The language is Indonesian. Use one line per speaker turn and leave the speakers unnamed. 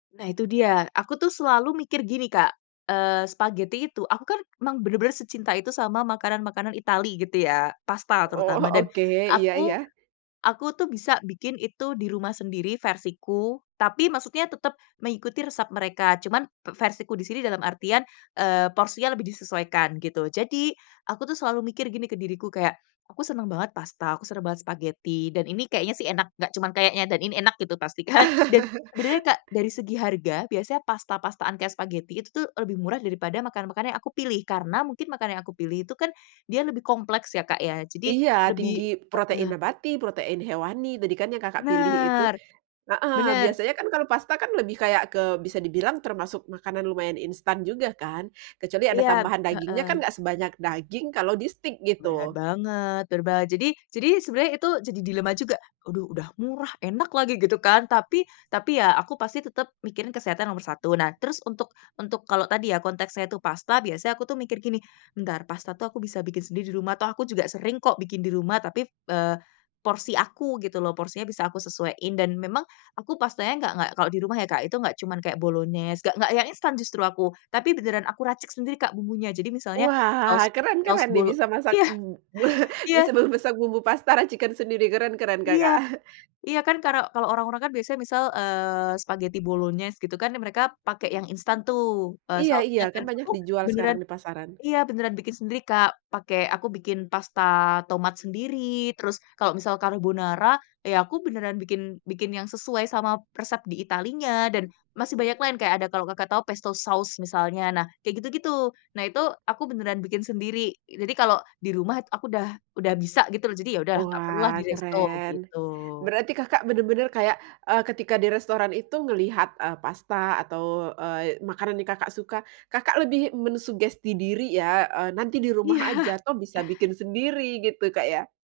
Nah itu dia, aku tuh selalu mikir gini Kak, eee, spaghetti itu aku kan emang bener-bener secinta itu sama makanan-makanan Itali gitu ya, pasta
Oh
terutama. Dan
oke iya
aku,
iya.
aku tuh bisa bikin itu di rumah sendiri versiku, tapi maksudnya tetap mengikuti resep mereka, cuman te versiku di sini dalam artian, eee, porsinya lebih disesuaikan gitu. Jadi aku tuh selalu mikir gini ke diriku, kayak, aku seneng banget pasta, aku seneng banget spaghetti dan ini kayaknya sih enak, gak cuman kayaknya dan ini enak gitu pasti kan. Dan sebenernya Kak, dari segi harga biasanya pasta-pastaan kayak spaghetti itu tuh lebih murah daripada makanan-makanan yang aku pilih, karena mungkin makanan yang aku pilih itu kan dia lebih kompleks ya Kak ya, jadi
Iya tinggi
lebih
protein
heeh.
nabati, protein hewani, tadi kan yang Kakak pilih itu.
Bener
Heeh,
bener.
biasanya kan kalau pasta kan lebih kayak ke bisa dibilang termasuk makanan lumayan instan juga kan, kecuali ada
Iya.
tambahan dagingnya
Heeh.
kan gak sebanyak daging kalau di steak,
Bener
gitu.
banget, berba jadi jadi sebenernya itu jadi dilema juga, aduh udah murah, enak lagi gitu kan, tapi tapi ya aku pasti tetep mikirin kesehatan nomor 1. Nah terus untuk untuk kalau tadi ya, konteksnya itu pasta biasanya aku tuh mikir gini, "Entar pasta tuh aku bisa bikin sendiri di rumah," toh aku juga sering kok bikin di rumah, tapi, eee, porsi aku gitu loh, porsinya bisa aku sesuaiin dan memang aku pastanya nggak nggak, kalau di rumah ya Kak itu. Nggak cuman kayak bolognese, nggak nggak yang instan justru aku, tapi beneran aku racik sendiri Kak bumbunya. Jadi misalnya, saus
Wah,
saus
keren-keren nih
bolo
bisa masak.
Iya!
M
Iya.
Bisa memasak bumbu pasta, racikan sendiri. Keren-keren
Iya.
Kakak.
Iya kan karo kalau orang-orang kan biasanya misal, eee, spaghetti bolognese gitu kan, mereka pakai yang instan tuh, eee,
Iya iya.
sausnya
Kan
kan.
banyak
Aku
dijual sekarang
beneran
di pasaran.
iya beneran bikin sendiri, Kak. Pake aku bikin pasta tomat sendiri, terus kalau misal carbonara, ya aku beneran bikin bikin yang sesuai sama resep di Italinya, dan masih banyak lain, kayak ada kalau Kakak tahu pesto sauce misalnya, nah kayak gitu-gitu. Nah itu aku beneran bikin sendiri. Jadi kalau di rumah aku udah udah bisa gitu loh, jadi ya udahlah gak perlu lah di
Wah
resto,
keren,
gitu.
berarti Kakak bener-bener kayak, eee, ketika di restoran itu ngelihat, eee, pasta atau, eee, makanan yang Kakak suka, Kakak lebih mensugesti diri ya, eee, nanti di rumah aja
Iya.
toh bisa bikin sendiri, gitu Kak, ya?